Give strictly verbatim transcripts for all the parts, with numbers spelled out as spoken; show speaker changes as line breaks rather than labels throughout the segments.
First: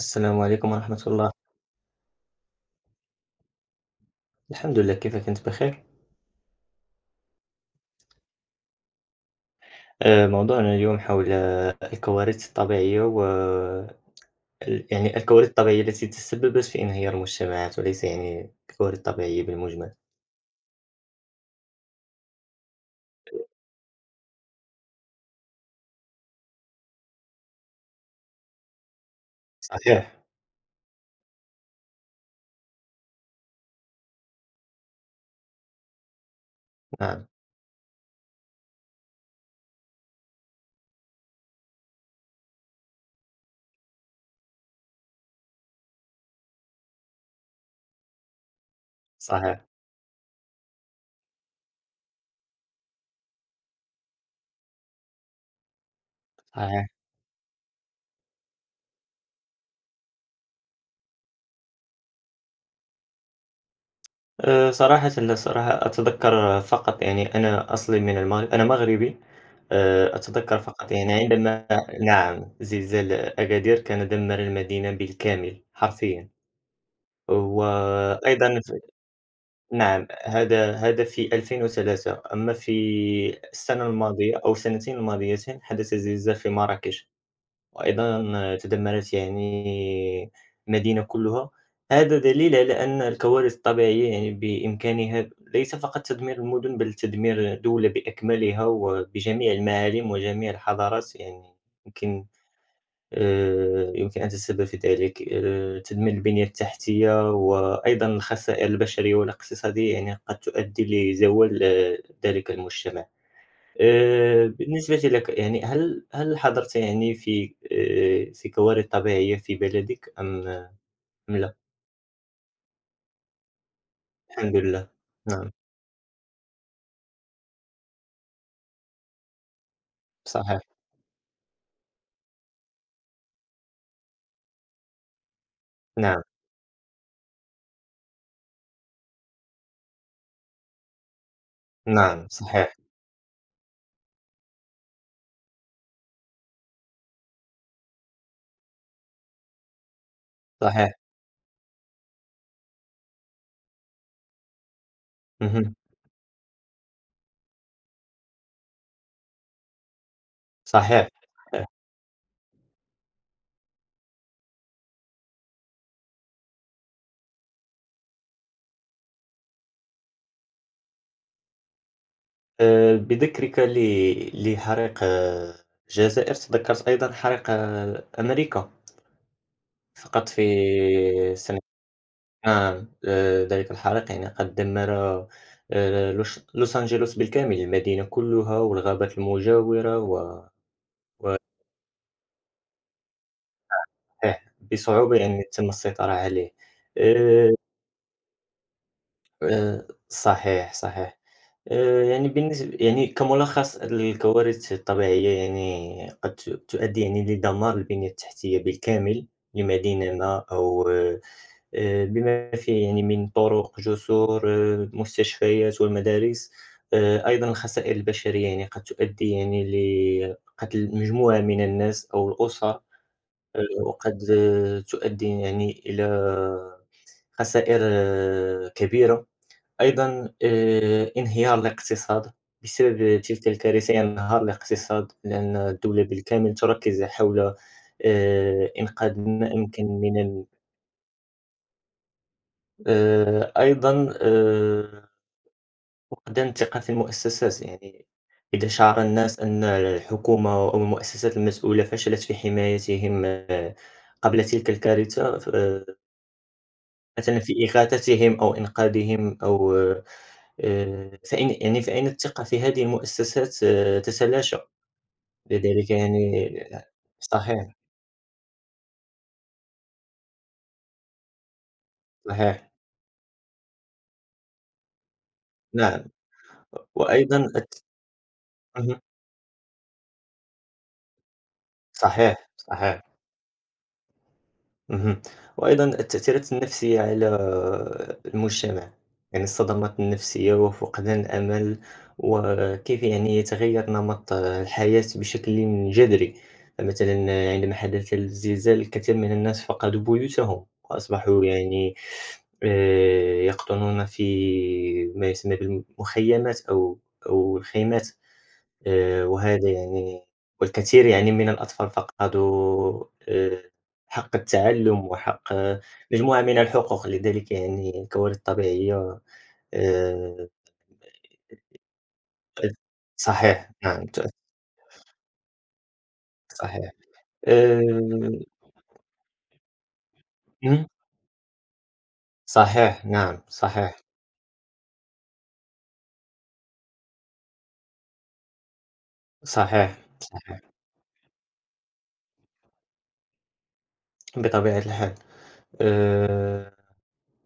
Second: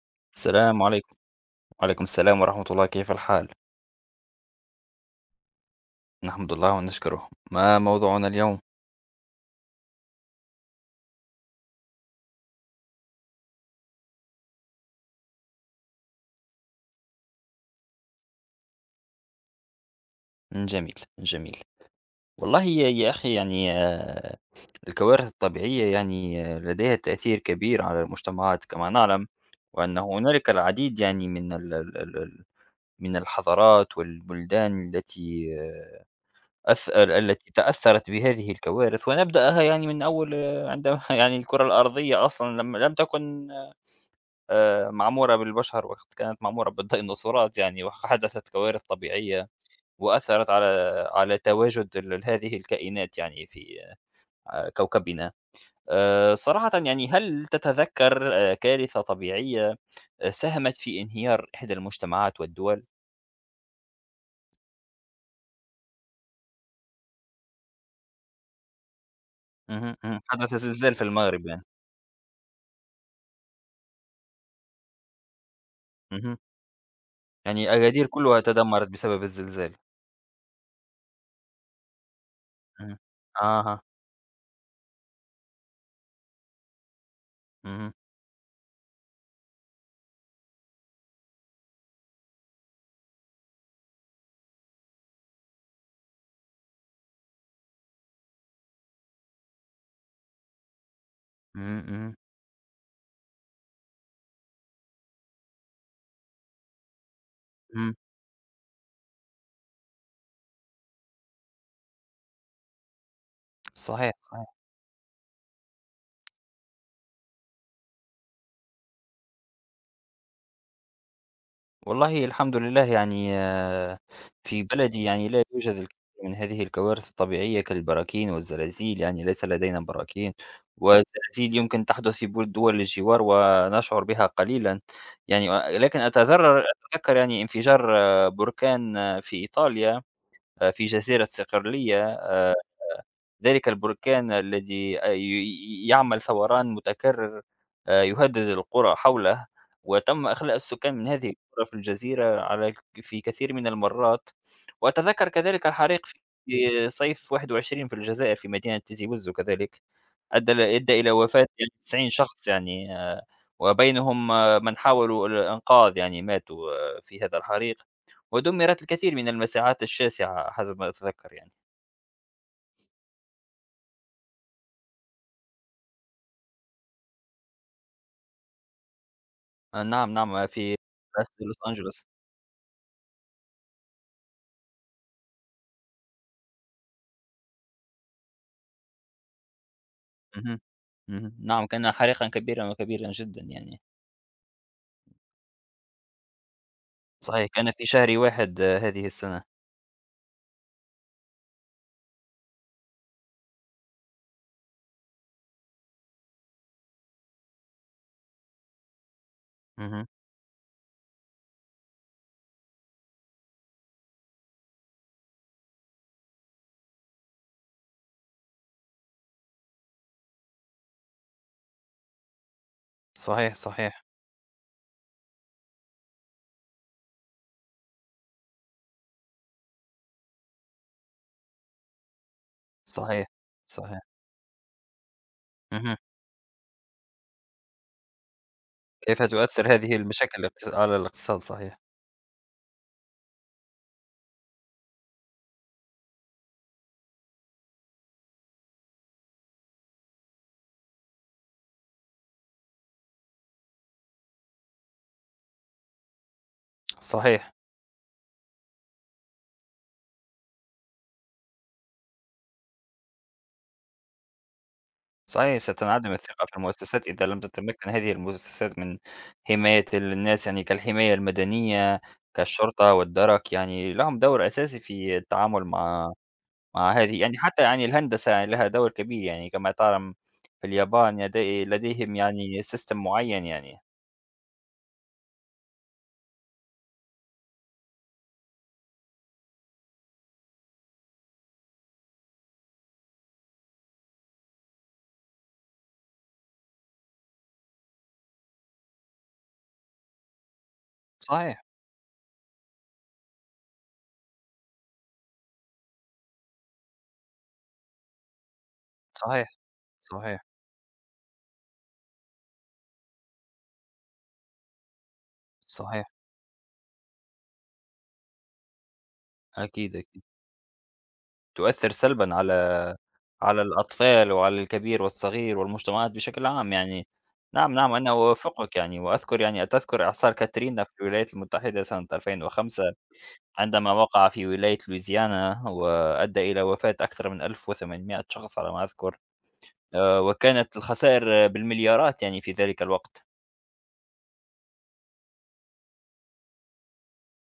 السلام عليكم
السلام
ورحمة
عليكم.
الله،
وعليكم السلام ورحمة الله، كيف الحال؟
الحمد لله كيفك أنت بخير؟
نحمد الله ونشكره. ما موضوعنا اليوم؟
آآ، موضوعنا اليوم حول آه، الكوارث الطبيعية و ال يعني الكوارث الطبيعية التي تسببت في انهيار المجتمعات وليس يعني الكوارث الطبيعية بالمجمل.
جميل، جميل. والله يا يا أخي، يعني آه، الكوارث الطبيعية، يعني آه، لديها تأثير كبير على المجتمعات كما نعلم، وأن
صحيح،
هنالك العديد يعني من ال- ال- ال- ال- من الحضارات والبلدان التي آه، أث-
نعم،
التي تأثرت بهذه الكوارث، ونبدأها يعني من أول، آه، عندما يعني الكرة الأرضية أصلا لم لم تكن، آه، آآ معمورة بالبشر، وقت كانت معمورة بالديناصورات يعني، وحدثت كوارث طبيعية
صحيح،
وأثّرت على على تواجد ال هذه الكائنات يعني في آآ كوكبنا. آآ صراحةً
صحيح.
يعني، هل تتذكر آآ كارثة طبيعية آآ ساهمت في انهيار إحدى المجتمعات والدول؟
آآ، صراحةً لا، صراحة أتذكر فقط يعني أنا أصلي من المغرب، أنا مغربي.
اهم،
آآ،
اهم. حدث
أتذكر فقط
زلزال في
يعني
المغرب يعني.
عندما، نعم، زلزال أكادير كان دمر المدينة بالكامل حرفيًا،
اهم، يعني أغادير كلها
وأيضًا ف
تدمّرت بسبب الزلزال.
نعم، هذا هذا في ألفين وثلاثة، أما في
اهم، أها،
السنة الماضية أو السنتين الماضيتين حدث زلزال في مراكش،
اهم،
وأيضًا تدمّرت يعني المدينة كلها، هذا دليل على أن الكوارث الطبيعية يعني بإمكانها ليس فقط تدمير المدن بل تدمير دولة بأكملها وبجميع المعالم وجميع الحضارات يعني
اهم، اهم،
يمكن. آآ يمكن أن تتسبب في ذلك، آآ تدمير البنية التحتية،
اهم،
وأيضًا الخسائر البشرية والاقتصادية يعني قد تؤدي لزوال آه، ذلك المجتمع.
صحيح،
آآ
صحيح.
بالنسبة لك يعني هل هل حضرت يعني في آآ في كوارث طبيعية في بلدك أم أم لا؟
والله الحمد لله يعني آه،
الحمد
في
لله.
بلدي يعني لا
نعم،
يوجد الكثير من هذه الكوارث الطبيعية كالبراكين والزلازل، يعني ليس لدينا براكين،
صحيح.
والزلازل يمكن تحدث في بول- دول الجوار ونشعر بها قليلا، يعني آه، لكن
نعم،
أتذرر أتذكر يعني انفجار آه، بركان آه، في إيطاليا، آه، في جزيرة صقلية،
نعم،
آه،
صحيح،
ذلك البركان الذي آآ ي ي يعمل ثوران متكرر، آآ يهدد القرى حوله، وتم إخلاء
صحيح.
السكان من هذه القرى في الجزيرة على ك في كثير من المرات. وأتذكر كذلك
اهم.
الحريق في صيف واحد وعشرين في الجزائر في مدينة تيزي وزو كذلك، أدى ل أدى
صحيح،
إلى وفاة
صحيح.
يعني تسعين شخص يعني، آآ، وبينهم، آه، من حاولوا الإنقاذ يعني، ماتوا آه، في هذا الحريق، ودُمِّرت الكثير من المساحات الشاسعة حسب ما أتذكر يعني.
آآ بذكرك ل لحريق آه، الجزائر تذكرت أيضًا حريق آه، أمريكا.
آه، نعم،
فقط
نعم،
في
آه، في مدرسة لوس
سنة
أنجلوس.
عام آآ ذلك الحريق يعني قد دمّر، آآ لوش لوس أنجلوس بالكامل، المدينة كلّها والغابات المجاورة و
اهم، اهم،
و
نعم، كان حريقًا كبيرًا كبيرًا جدًا يعني،
صحيح، بصعوبة يعني تم السيطرة عليه.
صحيح.
آآ
كان في شهر واحد هذه السنة.
آآ صحيح، صحيح. آآ يعني بالنسب يعني كملخص الكوارث الطبيعية يعني قد ت تؤدي يعني لدمار البنية التحتية بالكامل
اهم،
لمدينة ما، أو آه، آآ بما فيه يعني من طرق، جسور، آه، مستشفيات والمدارس. آآ أيضًا الخسائر البشرية، يعني قد تؤدي يعني لقتل مجموعة من الناس أو الأسر، آآ
صحيح، صحيح،
وقد آه، تؤدي يعني إلى خسائر آه، كبيرة. أيضًا آآ انهيار الاقتصاد، بسبب
صحيح،
تلك الكارثة
صحيح،
ينهار الاقتصاد، لأن
اهم.
الدولة بالكامل تركز حول آآ إنقاذ
كيف
ما
تؤثر
أمكن
هذه
من
المشاكل
ال.
الاقتص على الاقتصاد؟ صحيح،
آآ أيضًا آآ فقدان الثقة في المؤسسات، يعني إذا شعر الناس أن الحكومة أو المؤسسات المسؤولة فشلت في حمايتهم آه، قبل تلك الكارثة، ف آه، مثلًا
صحيح،
في إغاثتهم أو إنقاذهم، أو آآ فإن يعني فإن الثقة في هذه المؤسسات آه، تتلاشى،
صحيح.
لذلك
ستنعدم
يعني
الثقة في المؤسسات إذا لم
صحيح،
تتمكن هذه المؤسسات من حماية الناس، يعني كالحماية المدنية،
صحيح،
كالشرطة والدرك، يعني لهم دور أساسي في التعامل
نعم،
مع مع هذه،
وأيضًا
يعني حتى
الت
يعني الهندسة يعني لها دور
اهم،
كبير يعني كما تعلم، في اليابان يدي لديهم
صحيح،
يعني system
صحيح.
معين يعني.
اهم. وأيضًا التأثيرات النفسية على المجتمع، يعني الصدمات النفسية وفقدان الأمل، وكيف يعني يتغير نمط الحياة بشكل جذري، فمثلًا عندما حدث الزلزال الكثير من الناس فقدوا بيوتهم وأصبحوا
صحيح،
يعني آآ، يقطنون في ما يسمى بالمخيمات أو أو الخيمات. آآ
صحيح،
وهذا يعني
صحيح،
والكثير يعني من الأطفال فقدوا آآ حق التعلُّم وحق آه،
صحيح.
مجموعة من الحقوق، لذلك يعني الكوارث الطبيعية
أكيد، أكيد.
آآ
تؤثر سلبًا
تؤث
على على
صحيح، نعم، تؤث،
الأطفال وعلى الكبير والصغير والمجتمعات بشكل عام
صحيح.
يعني. نعم،
آآ
نعم، أنا أوافقك يعني، وأذكر يعني أتذكر إعصار كاترينا
إمم،
في الولايات المتحدة سنة ألفين وخمسة،
صحيح، نعم،
عندما
صحيح،
وقع في ولاية لويزيانا وأدى إلى وفاة أكثر من ألف وثمانمائة شخص على ما أذكر.
صحيح،
آآ
صحيح،
وكانت الخسائر بالمليارات يعني في ذلك الوقت.
بطبيعة الحال. آآ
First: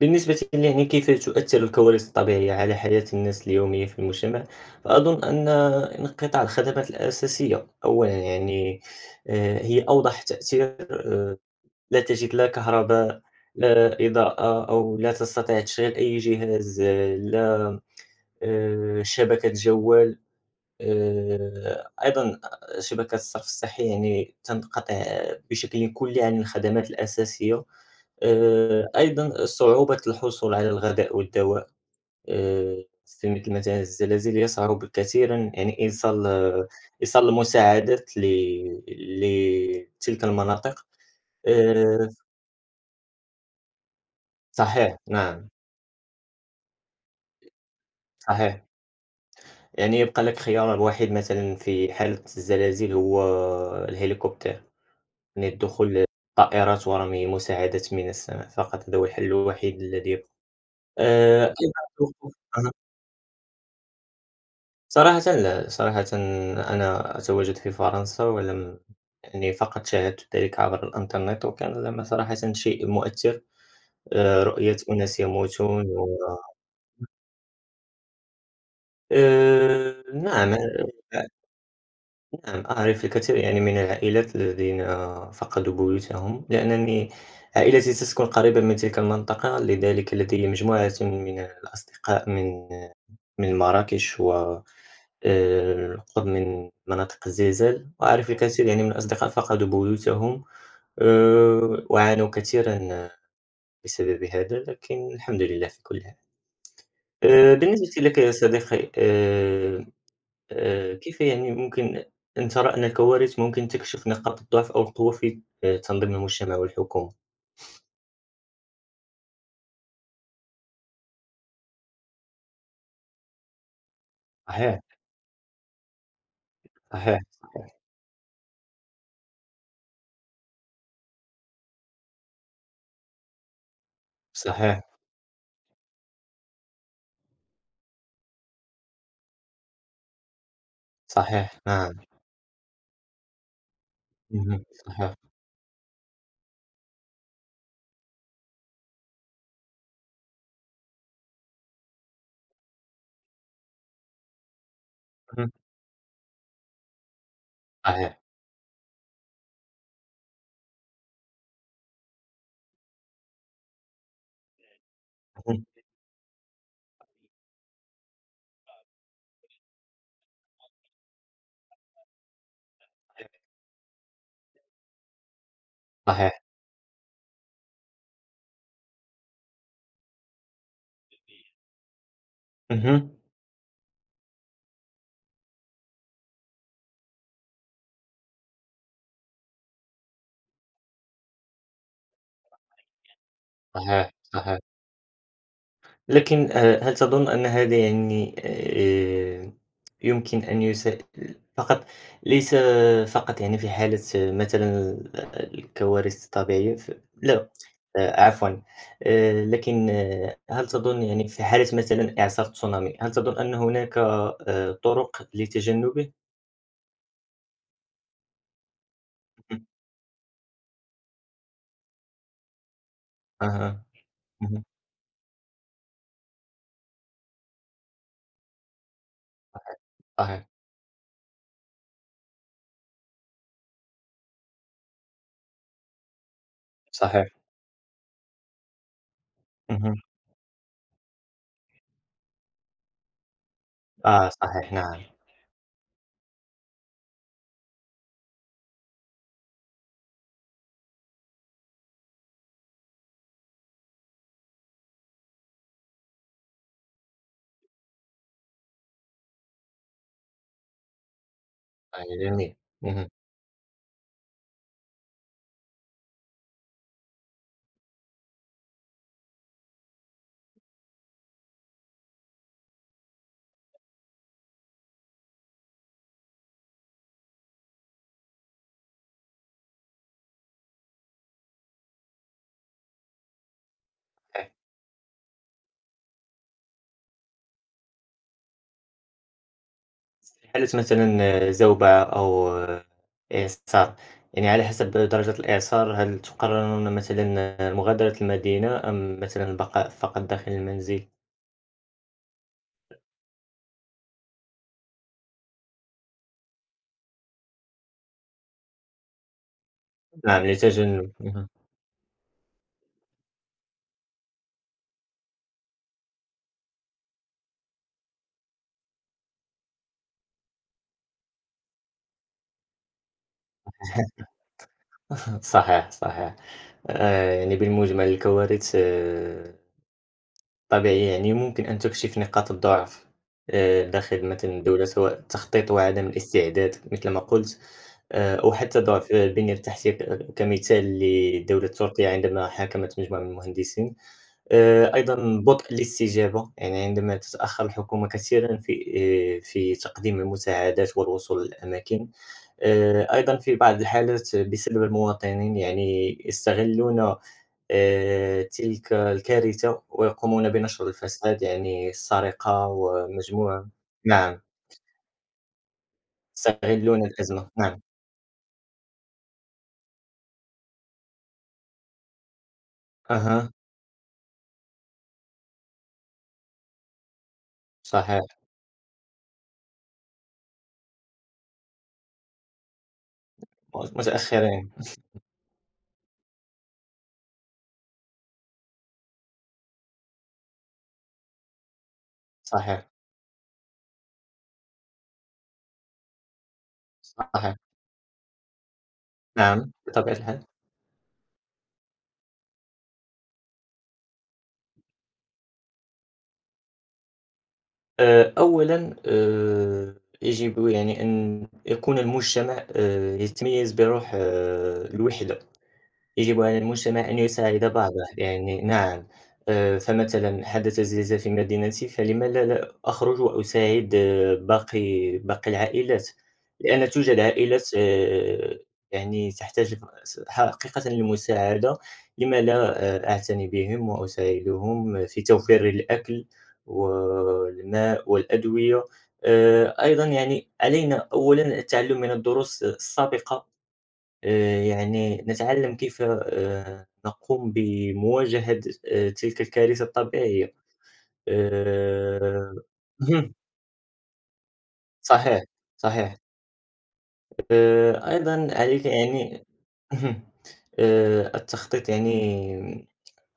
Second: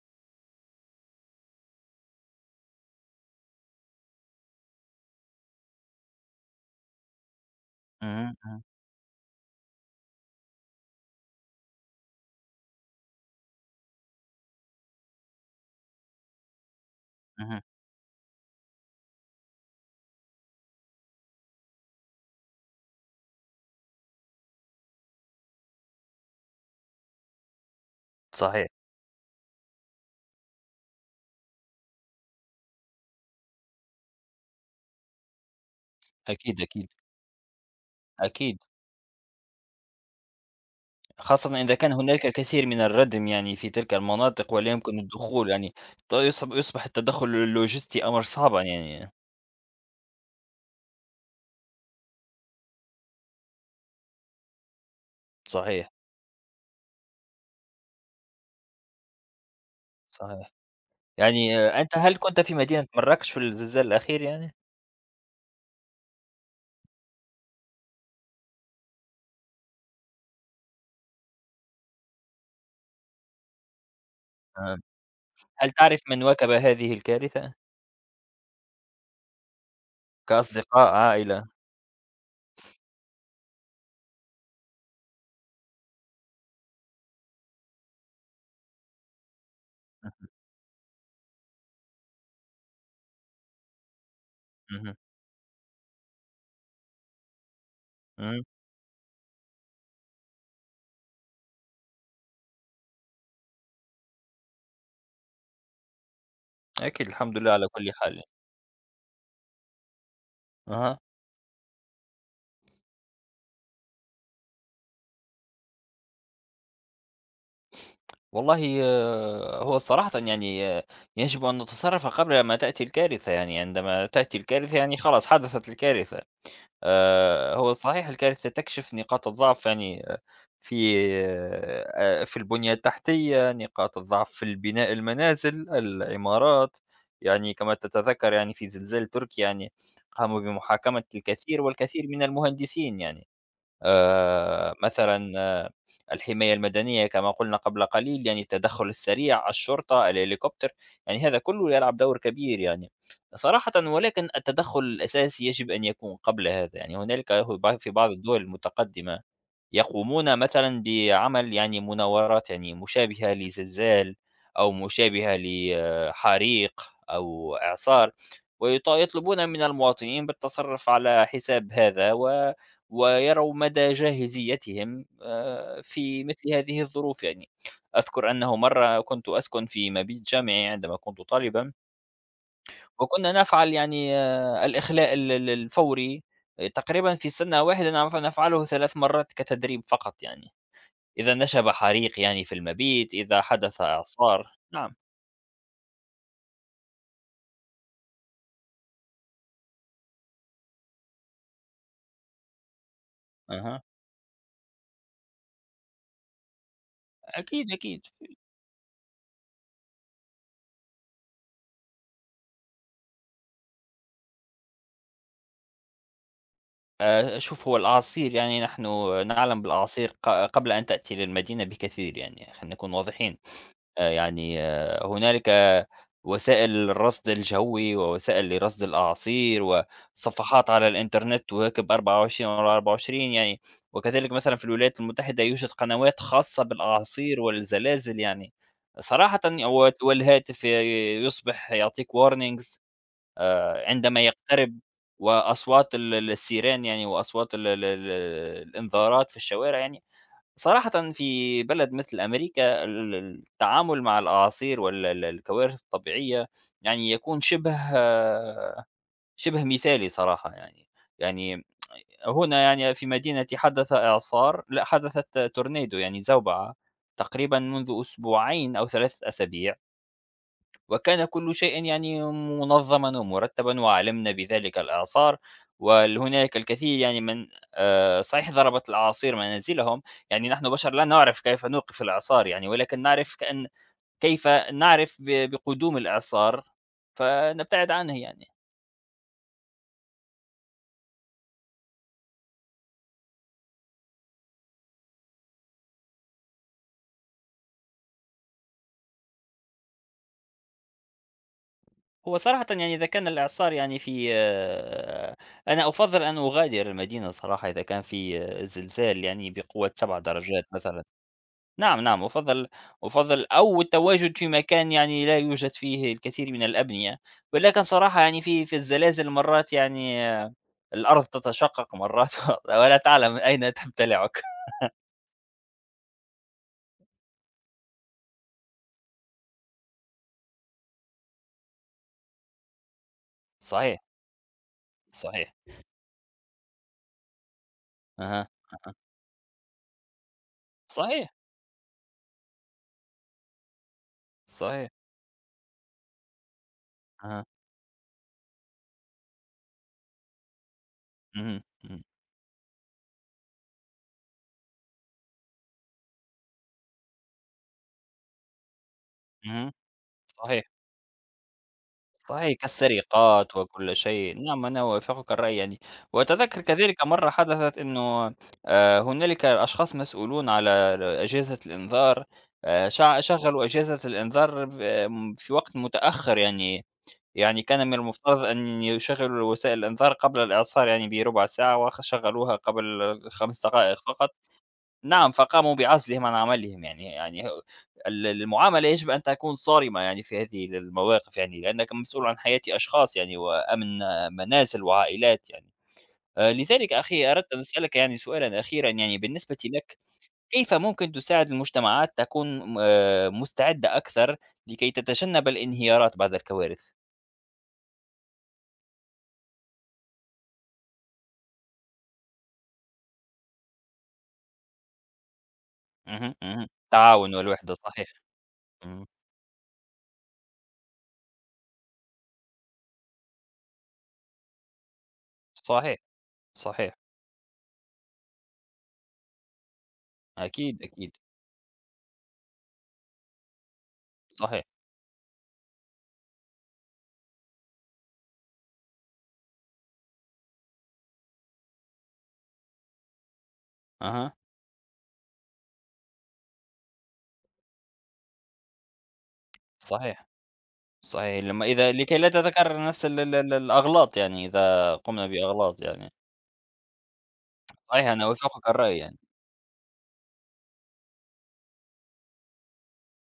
بالنسبة لي يعني كيف تؤثر الكوارث الطبيعية على حياة الناس اليومية في المجتمع، فأظن أن انقطاع الخدمات الأساسية أولا
اهم، اهم،
يعني آه، هي أوضح تأثير، آه، لا تجد لا كهرباء، لا إضاءة، أو لا تستطيع تشغيل أي جهاز، آه،
اهم.
لا آه، شبكة جوال، آه، أيضا شبكة الصرف الصحي يعني تنقطع بشكل كلي عن الخدمات الأساسية،
صحيح.
آه، أيضا صعوبة الحصول على الغذاء والدواء. آآ في مثل مثلًا الزلازل يصعب كثيرًا يعني إيصال،
أكيد،
آه،
أكيد،
إيصال المساعدات ل
أكيد.
لتلك المناطق.
خاصةً إذا كان
آآ
هنالك الكثير من الردم يعني في تلك المناطق، ولا
صحيح،
يمكن الدخول
نعم،
يعني، ط يصب يصبح التدخُّل اللوجستي أمر صعبًا
صحيح.
يعني.
يعني يبقى لك خيار الوحيد مثلًا في حالة الزلازل هو الهليكوبتر، يعني
صحيح،
الدخول، طائرات ورمي مساعدات من السماء، فقط هذا هو الحل الوحيد الذي يبقى.
صحيح.
آآ أيضًا
يعني آه، أنت، هل
الوقوف
كنت في
أها.
مدينة مراكش في الزلزال الأخير يعني؟
صراحةً لا، صراحةً أنا أتواجد في فرنسا ولم، يعني فقط شاهدت ذلك عبر الإنترنت، وكان لما صراحةً شيء مؤثر، آآ، رؤية
تمام.
أناس
هل
يموتون.
تعرف
و
من واكب هذه الكارثة؟
آآ، نعم آه،
كأصدقاء، عائلة؟
نعم، أعرف الكثير يعني من العائلات الذين فقدوا بيوتهم، لأنني عائلتي تسكن قريبًا من تلك المنطقة، لذلك
اهم،
لدي مجموعة من الأصدقاء من من مراكش و
اهم،
آآ القرب من مناطق الزلزال، وأعرف
اهم.
الكثير يعني من الأصدقاء فقدوا بيوتهم، آآ وعانوا كثيرًا بسبب هذا، لكن الحمد لله في كل حال.
أكيد، الحمد لله
آآ
على كل
بالنسبة لك
حال.
يا صديقي، آآ آآ
أها.
كيف يعني ممكن أن ترى أن الكوارث ممكن تكشف نقاط الضعف أو القوة في آآ تنظيم المجتمع والحكومة؟
والله آه، هو صراحةً يعني آه، يجب أن نتصرّف قبل ما تأتي الكارثة، يعني عندما تأتي الكارثة
صحيح،
يعني خلاص حدثت الكارثة.
صحيح،
آآ هو صحيح، الكارثة تكشف نقاط الضعف يعني آه، في آآ في البنية التحتية، نقاط الضعف في
صحيح،
البناء، المنازل، العمارات، يعني كما تتذكّر يعني في زلزال تركيا يعني، قاموا بمحاكمة
صحيح،
الكثير
نعم،
والكثير من المهندسين يعني.
اهم،
آآ
صحيح،
مثلًا، آه، الحماية المدنية كما قُلنا قبل قليل، يعني التدخُّل السريع، الشرطة، الهليكوبتر، يعني هذا كُلّه يلعب دور كبير يعني. صراحةً، ولكن التدخُّل الأساسي
اهم،
يجب أن يكون قبل هذا، يعني هنالك هو ب في بعض
صحيح،
الدول المتقدمة يقومون مثلًا بعمل يعني مناورات يعني مشابهة لزلزال، أو مشابهة
اهم،
لحريق، أو إعصار، ويط يطلبون من المواطنين بالتصرُّف على حساب هذا، و ويروا مدى جاهزيتهم آآ، في
صحيح،
مثل هذه الظروف يعني. أذكر أنه مرة كنت أسكن في مبيت جامعي عندما كنت طالبًا،
اهم،
وكنا نفعل يعني آه، الإخلاء ال ال الفوري، تقريبًا في سنة واحدة نعرف نفعله ثلاث مرات كتدريب فقط يعني. إذا نشب حريق يعني في المبيت، إذا حدث
صحيح،
إعصار،
صحيح.
نعم.
لكن آآ هل تظن أن هذا يعني آآ يمكن أن يسا، فقط ليس فقط يعني في
أها.
حالة آه، مثلًا الكوارث الطبيعية ف لا.
أكيد، أكيد.
آآ عفوًا، آآ لكن آه، هل تظن يعني في حالة مثلًا إعصار تسونامي، هل تظن أن هناك آآ طرق لتجنبه؟
آآ شوف، هو الأعاصير، يعني نحن نعلم بالأعاصير ق قبل أن تأتي للمدينة بكثير يعني، خلينا نكون واضحين.
اهم، أها،
آآ يعني
اهم،
آه، هنالك وسائل للرصد الجوي، ووسائل لرصد الأعاصير،
صحيح،
وصفحات على الإنترنت تواكب أربعة وعشرين ورا أربعة وعشرين يعني، وكذلك مثلًا في الولايات المتحدة يوجد قنوات خاصة
صحيح،
بالأعاصير والزلازل يعني، صراحةً، و
اهم،
والهاتف ي يصبح يعطيك warnings آآ عندما
آه صحيح،
يقترب،
نعم،
وأصوات ال السيران يعني، وأصوات ال ال ال الإنذارات في الشوارع يعني. صراحةً في بلد مثل أمريكا ال ال- التعامل مع الأعاصير وال ال الكوارث الطبيعية يعني يكون شبه شبه مثالي صراحة يعني. يعني
صحيح، جميل،
هنا يعني في
اهم.
مدينتي حدث إعصار، لأ، حدثت tornado يعني زوبعة تقريبًا منذ أسبوعين أو ثلاث أسابيع. وكان كل شيء يعني منظما ومرتبا، وعلمنا بذلك الإعصار، وهناك الكثير يعني من، آه، صحيح، ضربت الأعاصير منازلهم يعني. نحن بشر لا نعرف كيف نوقف الإعصار يعني، ولكن نعرف كأن كيف نعرف ب- بقدوم الإعصار فنبتعد عنه يعني.
حالة مثلًا زوبعة أو آه، إعصار، يعني على حسب درجة الإعصار هل تقررون مثلًا آه، مغادرة المدينة أم مثلًا البقاء فقط داخل المنزل؟
هو صراحة يعني، إذا كان الإعصار يعني في، آه، أنا أفضل أن أغادر المدينة صراحة، إذا كان في آه، زلزال يعني بقوة سبع
نعم،
درجات مثلا.
لتجنب اهم،
نعم، نعم، أُفضّل أُفضّل أو التواجد في مكان يعني لا يوجد فيه الكثير من الأبنية، ولكن صراحة يعني في في الزلازل مرات يعني آه، الأرض تتشقق مرات ولا تعلم أين تبتلعك.
صحيح، صحيح. آآ يعني بالمجمل الكوارث آه، طبيعي، يعني ممكن أن تكشف نقاط الضعف آآ
صحيح،
داخل مثلًا الدولة، سواء
صحيح.
التخطيط وعدم الاستعداد مثل ما قُلت، آآ
أها،
أو حتى
أها.
ضعف البنية التحتية ك كمثال
صحيح،
لدولة تركيا عندما حاكمت مجموعة من المهندسين،
صحيح.
آآ أيضًا بطء الاستجابة، يعني عندما
أها.
تتأخر الحكومة كثيرًا في آآ في تقديم المساعدات والوصول
اهم، اهم،
للأماكن، آآ أيضًا في بعض الحالات بسبب المواطنين يعني يستغلون آآ تلك
اهم.
الكارثة ويقومون
صحيح.
بنشر الفساد، يعني
صحيح،
السرقة
كالسرقات
ومجموعة.
وكل شيء،
نعم،
نعم، أنا أوافقك الرأي يعني، وأتذكر كذلك
يستغلون
مرة
الأزمة،
حدثت
نعم.
أنه آه، هنالك أشخاص مسؤولون على أجهزة الإنذار، آه، شع-
أها،
شغلوا أجهزة الإنذار ب- آم، في وقت متأخر يعني. يعني كان من
صحيح،
المفترض أن يشغلوا وسائل الإنذار قبل الإعصار يعني بربع ساعة، وشغلوها قبل خمس
مت
دقائق فقط.
متأخرين،
نعم، فقاموا بعزلهم عن عملهم يعني، يعني ه ال المعاملة يجب أن تكون صارمة يعني في هذه ال المواقف يعني، لأنك مسؤول عن حياة
صحيح،
أشخاص يعني، وأمن آه، منازل وعائلات يعني. آآ لذلك أخي، أردت
صحيح،
أن أسألك يعني سؤالًا أخيرًا يعني. بالنسبة
نعم،
لك،
بطبيعة الحال.
كيف ممكن تساعد المجتمعات تكون م آآ مستعدة أكثر لكي تتجنب الانهيارات بعد الكوارث؟
آآ أولًا آآ يجب يعني أن يكون المجتمع آآ يتميز بروح آه، الوحدة.
اهم،
يجب على
اهم،
المجتمع أن
التعاون
يساعد
والوحدة
بعضه
صحيح.
يعني،
إمم،
نعم آه، فمثلا حدث زلزال في مدينتي، فلما لا لا أخرج وأساعد آه، باقي باقي
صحيح،
العائلات؟ لأن
صحيح،
توجد عائلات آه، يعني تحتاج
أكيد،
حقيقة
أكيد،
للمساعدة، لما لا آه، أعتني بهم
صحيح،
وأساعدهم في توفير الأكل والماء والأدوية. آه، أيضا يعني علينا أولا التعلم من الدروس السابقة.
أها،
آآ يعني نتعلم كيف آآ نقوم بمواجهة آآ تلك الكارثة
صحيح.
الطبيعية.
صحيح، لما إذا لكي لا
آآ
تتكرر نفس ال
اهم،
ال ال الأغلاط يعني، إذا قمنا
صحيح،
بأغلاط يعني،
صحيح.
صحيح،
آآ
أنا
أيضًا
أوافقك
عليك
الرأي يعني.
يعني اهم، آآ التخطيط يعني،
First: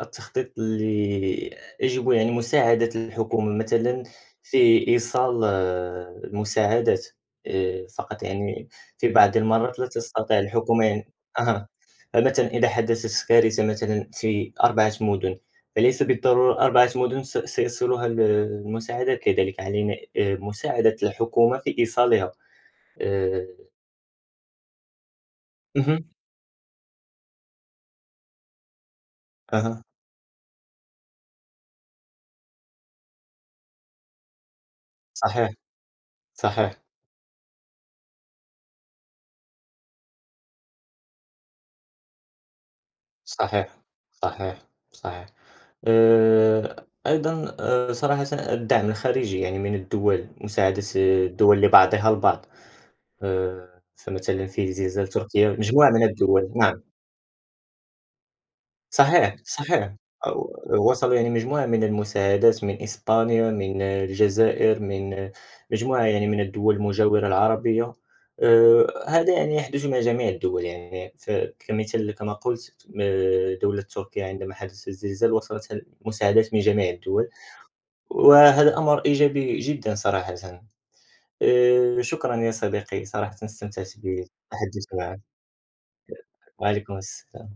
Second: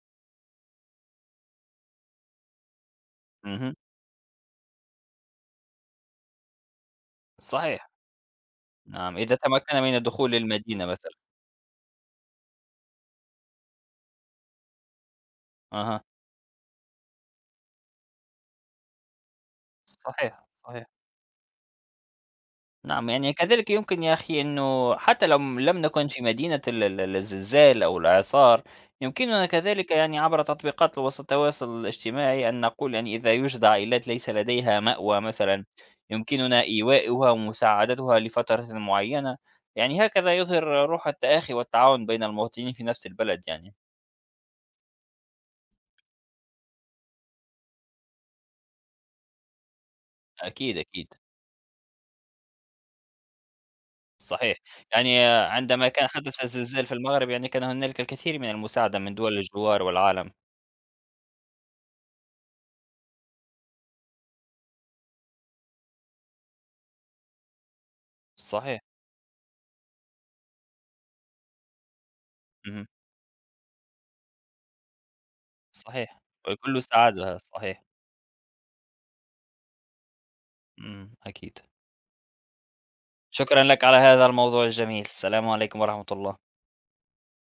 التخطيط اللي يجب يعني مساعدة الحكومة
اهم،
مثلًا في إيصال آه، المساعدات، آآ،
صحيح،
فقط يعني في
نعم، إذا
بعض
تمكن
المرات لا
من الدخول
تستطيع
للمدينة
الحكومة
مثلًا.
يعني، أها، فمثلًا إذا حدثت كارثة مثلًا في أربع مدن، فليس
أها،
بالضرورة أربع مدن س سيصلها ال المساعدات، لذلك علينا آآ،
صحيح، صحيح.
مساعدة الحكومة في إيصالها.
نعم، يعني
آآ،
كذلك يمكن يا أخي، أنه حتى لو م- لم
اهم،
نكن في مدينة ال ال ال الزلزال أو الإعصار، يمكننا
أها،
كذلك يعني عبر تطبيقات وسائل التواصل الاجتماعي أن نقول يعني، إذا يوجد عائلات ليس لديها مأوى
صحيح،
مثلا، يمكننا
صحيح،
إيواؤها ومساعدتها لفترة معينة، يعني هكذا يظهر روح التآخي والتعاون بين المواطنين في نفس البلد يعني.
صحيح، صحيح، صحيح. آآ أيضًا آآ صراحةً الدعم الخارجي، يعني من الدول،
أكيد،
مساعدة
أكيد،
آه، الدول لبعضها البعض، آآ فمثلًا
صحيح.
في زلزال
يعني
تركيا،
عندما
مجموعة من
كان حدث
الدول، نعم،
الزلزال في المغرب يعني كان هنالك الكثير من المساعدة من
صحيح،
دول الجوار
صحيح،
والعالم،
و وصلوا يعني مجموعة من المساعدات من إسبانيا، من آه، الجزائر، من آه، مجموعة يعني من الدول المجاورة العربية،
صحيح،
آآ هذا يعني يحدث مع جميع الدول يعني، فكمثال كما قلت
اهم.
آآ دولة تركيا عندما حدث الزلزال وصلتها
صحيح،
المساعدات من
وكُلّه
جميع الدول.
سعادة، صحيح.
وهذا أمر إيجابي جدًا صراحةً.
إمم، أكيد.
آآ، شكرًا يا صديقي، صراحةً
شكرًا لك على
استمتعت
هذا الموضوع
بالتحدث
الجميل،
معك.
السلام عليكم ورحمة الله.
وعليكم السلام.